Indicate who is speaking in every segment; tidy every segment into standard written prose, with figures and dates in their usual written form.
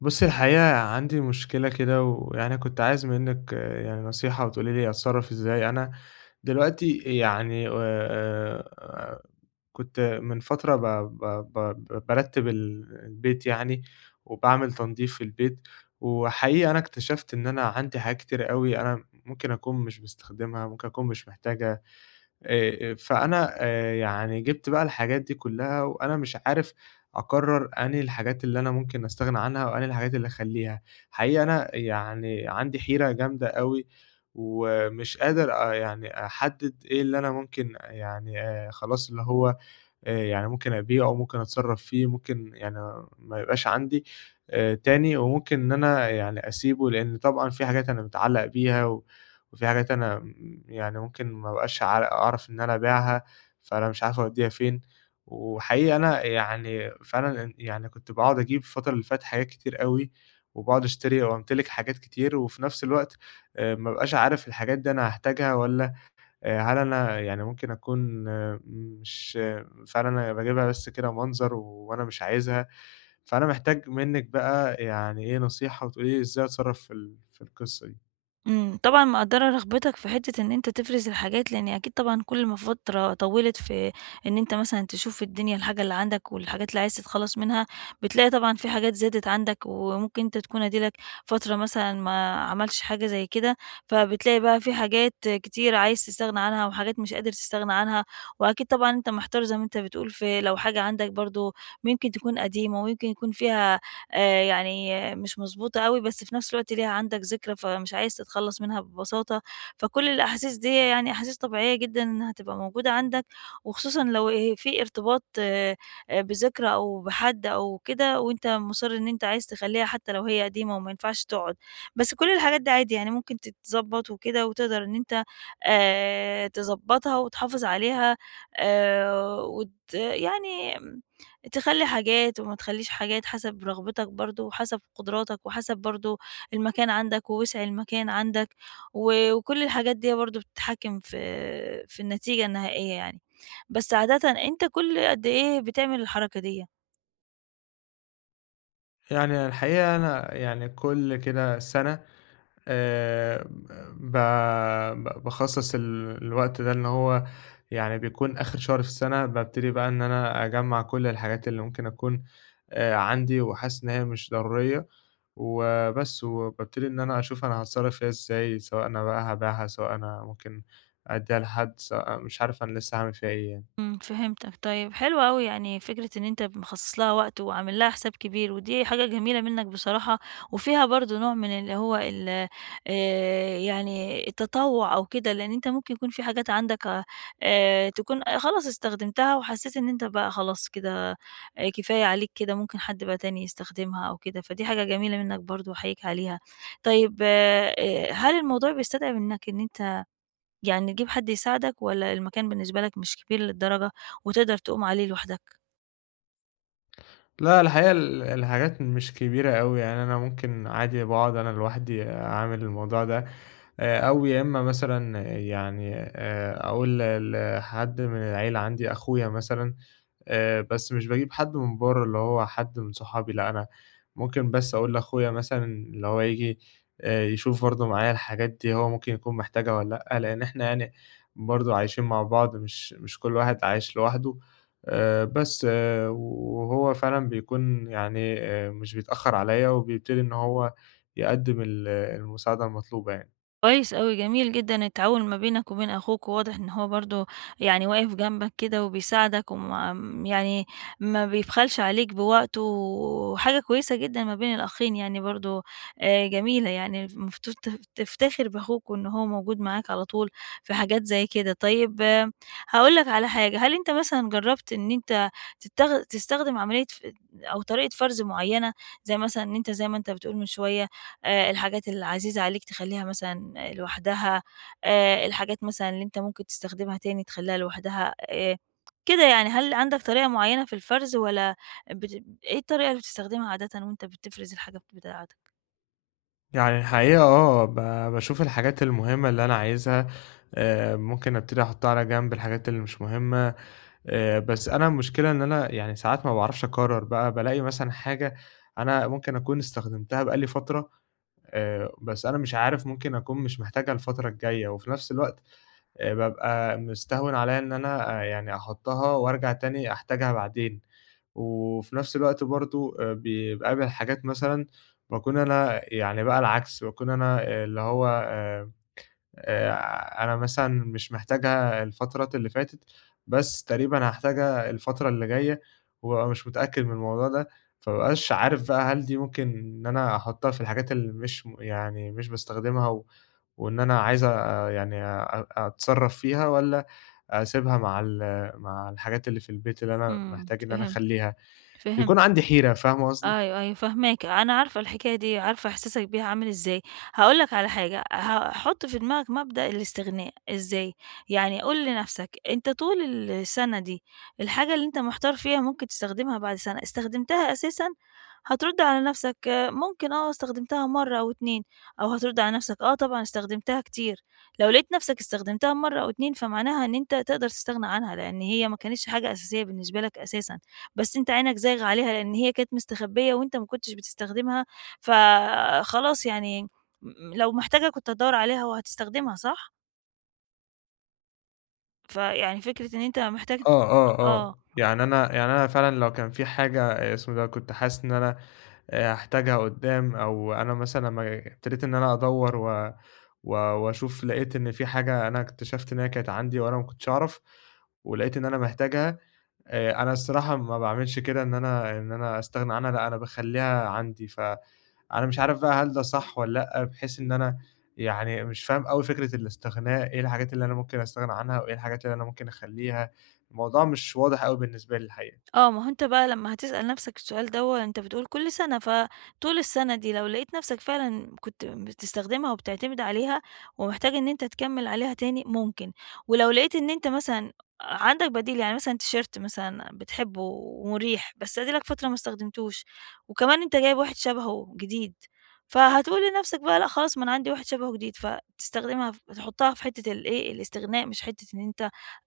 Speaker 1: بُصّي الحقيقة عندي مشكلة كده، ويعني كنت عايز منِّك آه، يعني نصيحة وتقولي لي أتصرّف إزاي. أنا دلوقتي يعني كنت من فترة ب ب ب ب بارتّب البيت يعني، وباعمل تنضيف في البيت، وحقيقي أنا اكتشفت إن أنا عندي حاجات كتير أوي أنا ممكن أكون مش باستخدمها، ممكن أكون مش محتاجها. فأنا يعني جِبت بقى الحاجات دي كلّها وأنا مش عارف أقرّر أنهي الحاجات اللي أنا ممكن أستغنى عنها وأنهي الحاجات اللي أخلّيها، حقيقي أنا يعني عندي حيرة جامدة أوي، ومش قادر يعني أحدّد إيه اللي أنا ممكن يعني خلاص اللي هو يعني ممكن أبيعه، ممكن أتصرّف فيه، ممكن يعني ما يبقاش عندي تاني، وممكن إن أنا يعني أسيبه، لإن طبعًا في حاجات أنا متعلّق بيها وفي حاجات أنا يعني ممكن ما أبقاش أعرف إن أنا أبيعها، فأنا مش عارف أودّيها فين. وحقيقي أنا يعني فعلًا إن يعني كنت باقعد أجيب الفترة اللي فاتت حاجات كتير أوي، وباقعد أشتري وأمتلك حاجات كتير، وفي نفس الوقت ما أبقاش عارف الحاجات دي أنا هاحتاجها والّا هل أنا يعني ممكن أكون آه، مش آه، فعلًا أنا باجيبها بس كده منظر وأنا مش عايزها، فأنا محتاج منِّك بقى يعني إيه نصيحة وتقولي لي إزاي أتصرّف في في القصة دي.
Speaker 2: طبعًا مقدّرة رغبتك في حتّة إن أنت تفرز الحاجات، لإن أكيد طبعًا كل ما فترة طوّلت في إن أنت مثلًا تشوف في الدنيا الحاجة اللي عندك والحاجات اللي عايز تتخلّص منها، بتلاقي طبعًا في حاجات زادت عندك، وممكن أنت تكون أديلك فترة مثلًا ما عملش حاجة زي كده، فبتلاقي بقى في حاجات كتير عايز تستغنى عنها وحاجات مش قادر تستغنى عنها، وأكيد طبعًا أنت محتار زي ما أنت بتقول في لو حاجة عندك برضه ممكن تكون قديمة ويمكن يكون فيها يعني مش مضبوطة أوي، بس في نفس الوقت ليها عندك ذكرى، فمش عايز تتخلّص منها ببساطة. فكل الأحاسيس دي يعني أحاسيس طبيعية جدًا إنها تبقى موجودة عندك، وخصوصًا لو في ارتباط بذكرى أو بحد أو كده، وأنت مُصِر إن أنت عايز تخلّيها حتى لو هي قديمة وما ينفعش تقعد. بس كل الحاجات دي عادي يعني ممكن تتضبّط وكده، وتقدر إن أنت تضبّطها وتحافظ عليها وت يعني تخلّي حاجات وما تخلّيش حاجات، حسب رغبتك برضه، وحسب قدراتك، وحسب برضه المكان عندك، ووسع المكان عندك، وكل الحاجات ديّة برضه بتتحكم في النتيجة النهائية يعني. بس عادةً أنت كل قد إيه بتعمل الحركة ديّة؟
Speaker 1: يعني الحقيقة أنا يعني كل كده سَنة آآ ب ب باخصّص الوقت ده إن هو يعني بيكون آخر شهر في السَنة، بابتدي بقى إن أنا أجمّع كل الحاجات اللي ممكن أكون عندي وحاسس إن هي مش ضرورية وبس، وبابتدي إن أنا أشوف أنا هاتصرّف فيها إزاي، سواء أنا بقى هابيعها، سواء أنا ممكن أدّيها لحد، سواء مش عارف أنا لسّه هاعمل فيها إيه يعني.
Speaker 2: فهمتك. طيب حلو أوي يعني فكرة إن أنت مخصص لها وقت وعامل لها حساب كبير، ودي حاجة جميلة منك بصراحة، وفيها برضه نوع من اللي هو ال يعني التطوع أو كده، لأن أنت ممكن يكون في حاجات عندك تكون خلاص استخدمتها وحسيت إن أنت بقى خلاص كده كفاية عليك كده، ممكن حد بقى تاني يستخدمها أو كده، فدي حاجة جميلة منك برضه وأحييك عليها. طيب هل الموضوع بيستدعي منك إن أنت يعني تجيب حد يساعدك والّا المكان بالنسبة لك مش كبير للدرجة وتقدر تقوم عليه لوحدك؟
Speaker 1: لا الحقيقة الحاجات مش كبيرة أوي، يعني أنا ممكن عادي باقعد أنا لوحدي أعمل الموضوع ده، أو يا إمّا مثلًا يعني أقول لحد من العيلة عندي، أخويا مثلًا. بس مش باجيب حد من برّه، اللي هو حد من صحابي لأ، أنا ممكن بس أقول لأخويا مثلًا اللي هو ييجي يشوف برضه معايا الحاجات دي هو ممكن يكون محتاجها والّا لأ، لإن إحنا يعني برضه عايشين مع بعض، مش كل واحد عايش لوحده، بس آه، وهو فعلًا بيكون يعني مش بيتأخّر عليّا وبيبتدي إن هو يقدّم المساعدة المطلوبة يعني.
Speaker 2: كويس أوي، جميل جدًا التعاون ما بينك وبين أخوك، وواضح إن هو برضه يعني واقف جنبك كده وبيساعدك وما يعني ما بيبخلش عليك بوقته، وحاجة كويسة جدًا ما بين الأخين يعني برضه جميلة يعني المفروض تفتخر بأخوك وإن هو موجود معاك على طول في حاجات زي كده. طيب هاقول لك على حاجة، هل أنت مثلًا جرّبت إن أنت تستخدم عملية أو طريقة فرز معيّنة، زي مثلًا إن أنت زي ما أنت بتقول من شوية الحاجات العزيزة عليك تخلّيها مثلًا لوحدها، الحاجات مثلًا اللي أنت ممكن تستخدمها تاني تخلّيها لوحدها، كده يعني. هل عندك طريقة معيّنة في الفرز والّا إيه الطريقة اللي بتستخدمها عادةً وأنت بتفرز الحاجة بتاعتك؟
Speaker 1: يعني الحقيقة آه، باشوف الحاجات المهمة اللي أنا عايزها ممكن أبتدي أحطها على جنب، الحاجات اللي مش مهمة، بس أنا المشكلة إن أنا يعني ساعات ما باعرفش أقرر بقى، بالاقي مثلًا حاجة أنا ممكن أكون استخدمتها بقى لي فترة، بس أنا مش عارف ممكن أكون مش محتاجها الفترة الجاية، وفي نفس الوقت بابقى مستهون عليَّ إن أنا يعني أحطها وأرجع تاني أحتاجها بعدين، وفي نفس الوقت برضه بيقابل حاجات مثلًا باكون أنا يعني بقى العكس، باكون أنا آه، اللي هو أنا مثلًا مش محتاجها الفترات اللي فاتت، بس تقريبًا هاحتاجها الفترة اللي جاية، وبابقى مش متأكد من الموضوع ده، فما بابقاش عارف بقى هل دي ممكن إن أنا أحطها في الحاجات اللي مش يعني مش باستخدمها، وإن أنا عايز يعني أتصرّف فيها والّا أسيبها مع مع الحاجات اللي في البيت اللي أنا محتاج إن أنا
Speaker 2: فهمت،
Speaker 1: أخلّيها، بيكون
Speaker 2: فهمت.
Speaker 1: عندي حيرة. فاهمة قصدي؟
Speaker 2: أيوه، أيوه فاهماك، أنا عارفة الحكاية دي، عارفة إحساسك بيها عامل إزاي. هاقول لك على حاجة، حُط في دماغك مبدأ الاستغناء، إزاي؟ يعني قُل لنفسك: أنت طول السنة دي الحاجة اللي أنت محتار فيها ممكن تستخدمها بعد سنة، استخدمتها أساسًا؟ هترُد على نفسك آه، ممكن، آه، استخدمتها مرة أو 2، أو هترُد على نفسك آه طبعًا استخدمتها كتير. لو لقيت نفسك استخدمتها مرة أو 2 فمعناها إن أنت تقدر تستغنى عنها، لإن هي ما كانتش حاجة أساسية بالنسبة لك أساسًا. بس أنت عينك زايغة عليها، لإن هي كانت مستخبية وأنت ما كنتش بتستخدمها، فخلاص يعني، لو محتاجها كنت هتدوّر عليها وهتستخدمها، صح؟ فيعني فكرة إن أنت محتاج.
Speaker 1: آه، آه،
Speaker 2: آه.
Speaker 1: آه. يعني أنا يعني أنا فعلًا لو كان في حاجة آه، اسمه ده كنت حاسس إن أنا هاحتاجها قدّام أو أنا مثلًا لمّا ابتديت إن أنا أدوّر و و وأشوف لقيت إن في حاجة أنا اكتشفت إن هي كانت عندي وأنا ما كنتش أعرف، ولقيت إن أنا محتاجها. أنا الصراحة ما باعملش كده إن أنا إن أنا أستغنى عنها، لأ أنا باخلّيها عندي، فأنا مش عارف بقى هل ده صح والّا لأ، بحيث إن أنا يعني مش فاهم أوي فكرة الاستغناء، إيه الحاجات اللي أنا ممكن أستغنى عنها وإيه الحاجات اللي أنا ممكن أخلّيها، الموضوع مش واضح أوي بالنسبة لي الحقيقة.
Speaker 2: آه، ما هو أنت بقى لمّا هتسأل نَفْسك السؤال دوّة، أنت بتقول كل سَنة، فطول السَنة دي لو لقيت نَفْسك فعلًا كنت بتستخدمها وبتعتمد عليها ومحتاج إن أنت تكمّل عليها تاني، ممكن. ولو لقيت إن أنت مثلًا عندك بديل، يعني مثلًا تيشيرت مثلًا بتحبه ومُريح، بس أدي لك فترة ما استخدمتوش، وكمان أنت جايب واحد شبهه جديد، فهتقول لنَفْسك بقى: لأ خلاص، ما أنا عندي واحد شبهه جديد، فتستخدمها تحطها في حتّة الإيه، الاستغناء، مش حتّة إن أنت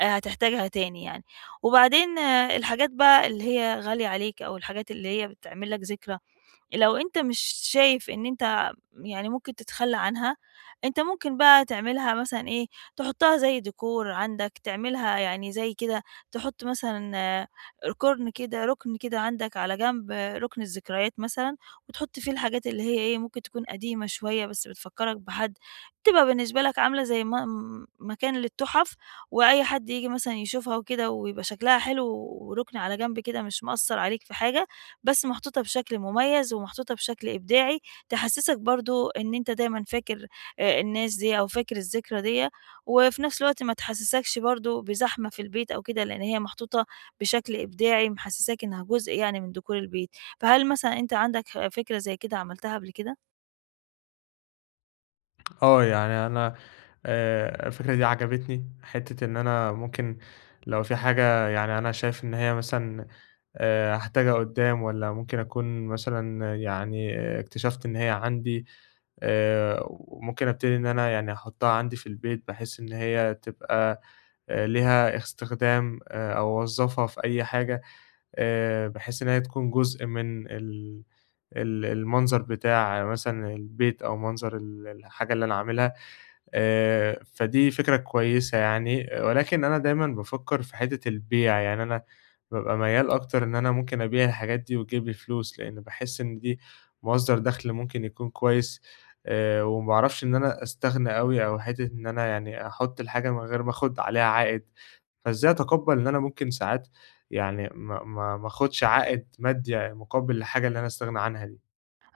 Speaker 2: هتحتاجها تاني يعني. وبعدين آه، الحاجات بقى اللي هي غالية عليك أو الحاجات اللي هي بتعمل لك ذكرى، لو أنت مش شايف إن أنت يعني ممكن تتخلّى عنها، أنت ممكن بقى تعملها مثلًا إيه، تحطّها زي ديكور عندك، تعملها يعني زي كده، تحُط مثلًا آه، ركن كده، رُكن كده عندك على جنب، آه، رُكن الذكريات مثلًا، وتحُط فيه الحاجات اللي هي إيه، ممكن تكون قديمة شوية بس بتفكّرك بحد، تبقى بالنسبة لك عاملة زي ما م مكان للتُحَف، وأي حد ييجي مثلًا يشوفها وكده ويبقى شكلها حلو ورُكن على جنب كده مش مأثّر عليك في حاجة، بس محطوطة بشكل مميز ومحطوطة بشكل إبداعي تحسسك برضو إن أنت دايما فاكر الناس دي أو فاكر الذكرى ديّة، وفي نفس الوقت ما تحسسكش برضو بزحمة في البيت أو كده، لإن هي محطوطة بشكل إبداعي محسساك إنها جزء يعني من ديكور البيت. فهل مثلًا أنت عندك فكرة زي كده عملتها قبل كده؟
Speaker 1: آه، يعني أنا الفكرة دي عجبتني، حتة إن أنا ممكن لو في حاجة يعني أنا شايف إن هي مثلًا هاحتاجها قدّام والّا ممكن أكون مثلًا يعني آه، اكتشفت إن هي عندي، وممكن أبتدي إن أنا يعني أحطها عندي في البيت بحيث إن هي تبقى ليها استخدام، أو أوظّفها في أي حاجة، بحيث إن هي تكون جزء من ال المنظر بتاع مثلًا البيت أو منظر الحاجة اللي أنا عاملها. فدي فكرة كويسة يعني، آه، ولكن أنا دايمًا بافكّر في حتّة البيع، يعني أنا بابقى ميّال أكتر إن أنا ممكن أبيع الحاجات دي وتجيب لي فلوس، لإن باحس إن دي مصدر دخل ممكن يكون كويس، وما باعرفش إن أنا أستغنى أوي أو حتّة إن أنا يعني أحُط الحاجة من غير ما آخُد عليها عائد، فإزاي أتقبّل إن أنا ممكن ساعات يعني ما آخُدش عائد مادي مُقابل الحاجة اللي أنا أستغنى عنها دي؟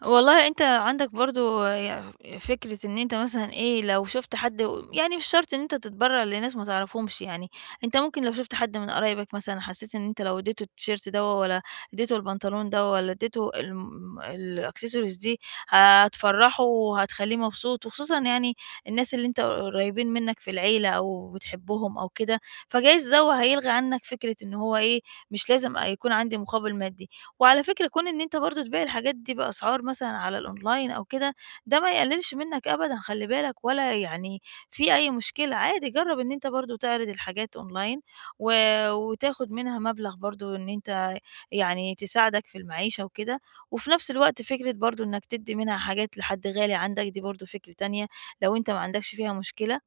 Speaker 2: والله أنت عندك برضه فكرة إن أنت مثلًا إيه، لو شُفت حد يعني مش شرط إن أنت تتبرّع لناس ما تعرفهمش يعني، أنت ممكن لو شُفت حد من قرايبك مثلًا حسّيت إن أنت لو ادّيته التيشيرت دوّة والّا ادّيته البنطلون دوّة والّا ادّيته الaccessories دي، هتفرّحه وهتخلّيه مبسوط وخصوصًا يعني الناس اللي أنت قريّبين منّك في العيلة أو بتحبّهم أو كده، فجايز دوّة هيلغي عنّك فكرة إن هو إيه، مش لازم يكون عندي مقابل مادي. وعلى فكرة كون إن أنت برضه تبيع الحاجات دي بأسعار مثلًا على الأونلاين أو كده، ده ما يقللش منك أبدًا، خلّي بالك، ولا يعني في أي مشكلة. عادي جرّب إن أنت برضه تعرض الحاجات أونلاين و وتاخد منها مبلغ برضه إن أنت يعني تساعدك في المعيشة وكده، وفي نفس الوقت فكرة برضه إنك تدّي منها حاجات لحد غالي عندك دي برضه فكرة تانية لو أنت ما عندكش فيها مشكلة،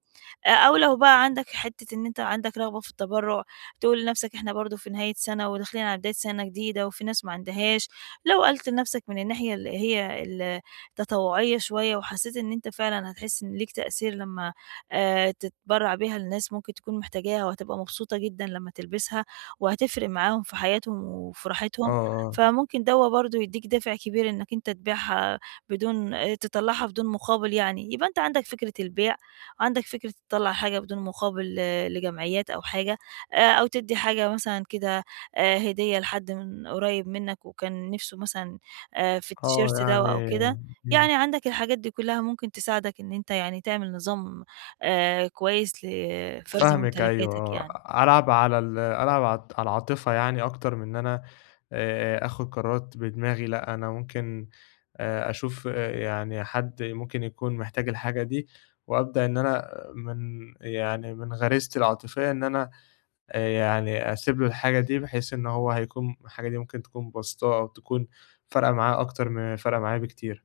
Speaker 2: أو لو بقى عندك حتّة إن أنت عندك رغبة في التبرُّع، تقول لنَفْسك إحنا برضه في نهاية سَنة وداخلين على بداية سَنة جديدة وفي ناس ما عندهاش، لو قَلت لنَفْسك من الناحية اللي هي التطوعية شوية وحسّيت إن أنت فعلًا هتحس إن ليك تأثير لمّا تتبرّع بيها لناس ممكن تكون محتاجاها وهتبقى مبسوطة جدًا لمّا تلبسها وهتفرق معاهم في حياتهم وفي
Speaker 1: آه،
Speaker 2: راحتهم،
Speaker 1: آه،
Speaker 2: فممكن دوّة برضه يدّيك دافع كبير إنّك أنت تبيعها بدون تطلّعها بدون مقابل يعني. يبقى أنت عندك فكرة البيع، عندك فكرة تطلّع حاجة بدون مقابل لجمعيات أو حاجة، أو تدّي حاجة مثلًا كده هدية لحد من قريب منّك وكان نِفْسه مثلًا في
Speaker 1: آه
Speaker 2: التيشيرت ده
Speaker 1: يعني
Speaker 2: أو كده،
Speaker 1: إمم.
Speaker 2: يعني عندك الحاجات دي كُلّها ممكن تساعدك إن أنت يعني تعمل نظام كويس لفَرز
Speaker 1: فاهمِك أيوه
Speaker 2: ممتلكاتك يعني.
Speaker 1: آه، ألعب على على العاطفة يعني أكتر من إن أنا آخُد قرارات بدماغي، لأ أنا ممكن أشوف يعني حد ممكن يكون محتاج الحاجة دي، وأبدأ إن أنا من يعني من غريزتي العاطفية إن أنا يعني أسيب له الحاجة دي، بحيث إن هو هيكون الحاجة دي ممكن تكون باسطاه أو تكون فارقة معاه أكتر ما هي فارقة معايا بكتير.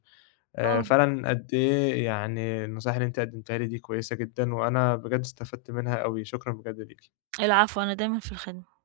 Speaker 2: آه،
Speaker 1: فعلًا قد إيه يعني النصايح اللي أنتِ قدمتيها لي دي كويسة جدًا، وأنا بجد استفدت منها أوي، شكرًا بجد ليكِ.
Speaker 2: العفو، أنا دايمًا في الخدمة.